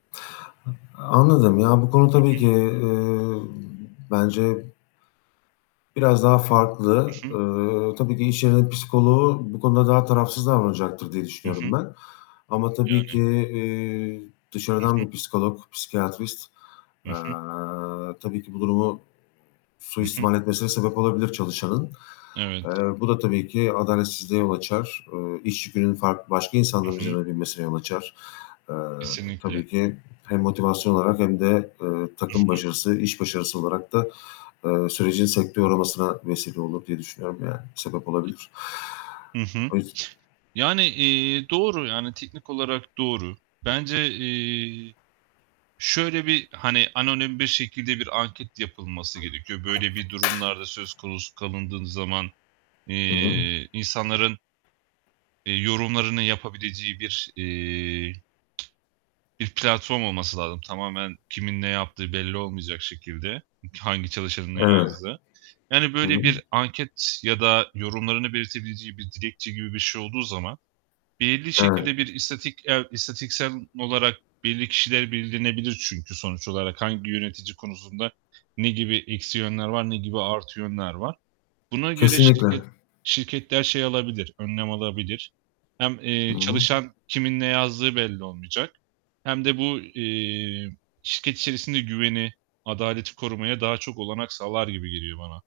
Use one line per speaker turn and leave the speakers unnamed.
A anladım ya, bu konu
Hı
tabii
hı.
ki, eee, bence biraz daha farklı.
Hı hı.
Eee, tabii ki iş yerinin psikoloğu bu konuda daha tarafsız davranacaktır diye
Hı
düşünüyorum
hı.
ben ama tabii ki,
Yani.
eee,
Hı hı.
dışarıdan bir psikolog, psikiyatrist,
Hı
eee,
hı.
tabii ki bu durumu
Hı hı.
suistimal etmesine sebep olabilir çalışanın.
Evet.
Eee, bu da tabii ki adaletsizliğe yol açar. Iıı, iş yükünün fark başka insanlar
Hı hı.
üzerine binmesine yol açar. Eee,
Kesinlikle.
tabii ki hem motivasyon olarak hem de, eee,
Hı
takım
hı.
başarısı, iş başarısı olarak da, eee, sürecin sekteye uğramasına vesile olur diye düşünüyorum, yani sebep olabilir.
Hı hı.
O yüz
Yani, eee, doğru, yani teknik olarak doğru. Bence, eee, şöyle, bir, hani, anonim bir şekilde bir anket yapılması gerekiyor. Böyle bir durumlarda söz konusu kalındığın zaman,
Hı hı.
eee, insanların eee, yorumlarını yapabileceği bir, eee, bir platform olması lazım tamamen kimin ne yaptığı belli olmayacak şekilde, ı hangi çalışanın ne
Evet.
yazdığı. Yani,
Hı
böyle,
hı.
bir anket ya da yorumlarını belirtebileceği bir dilekçe gibi bir şey olduğu zaman belirli şekilde
Evet.
bir istatik eee, istatistiksel olarak belli kişiler belirlenebilir çünkü sonuç olarak, hangi yönetici konusunda ne gibi eksi yönler var, ne gibi artı yönler var, buna göre
Kesinlikle.
şirket şirketler şey alabilir, önlem alabilir. Hem,
Hı
eee,
hı.
çalışan kimin ne yazdığı belli olmayacak hem de bu, eee, şirket içerisinde güveni, adaleti korumaya daha çok olanak sağlar gibi geliyor bana.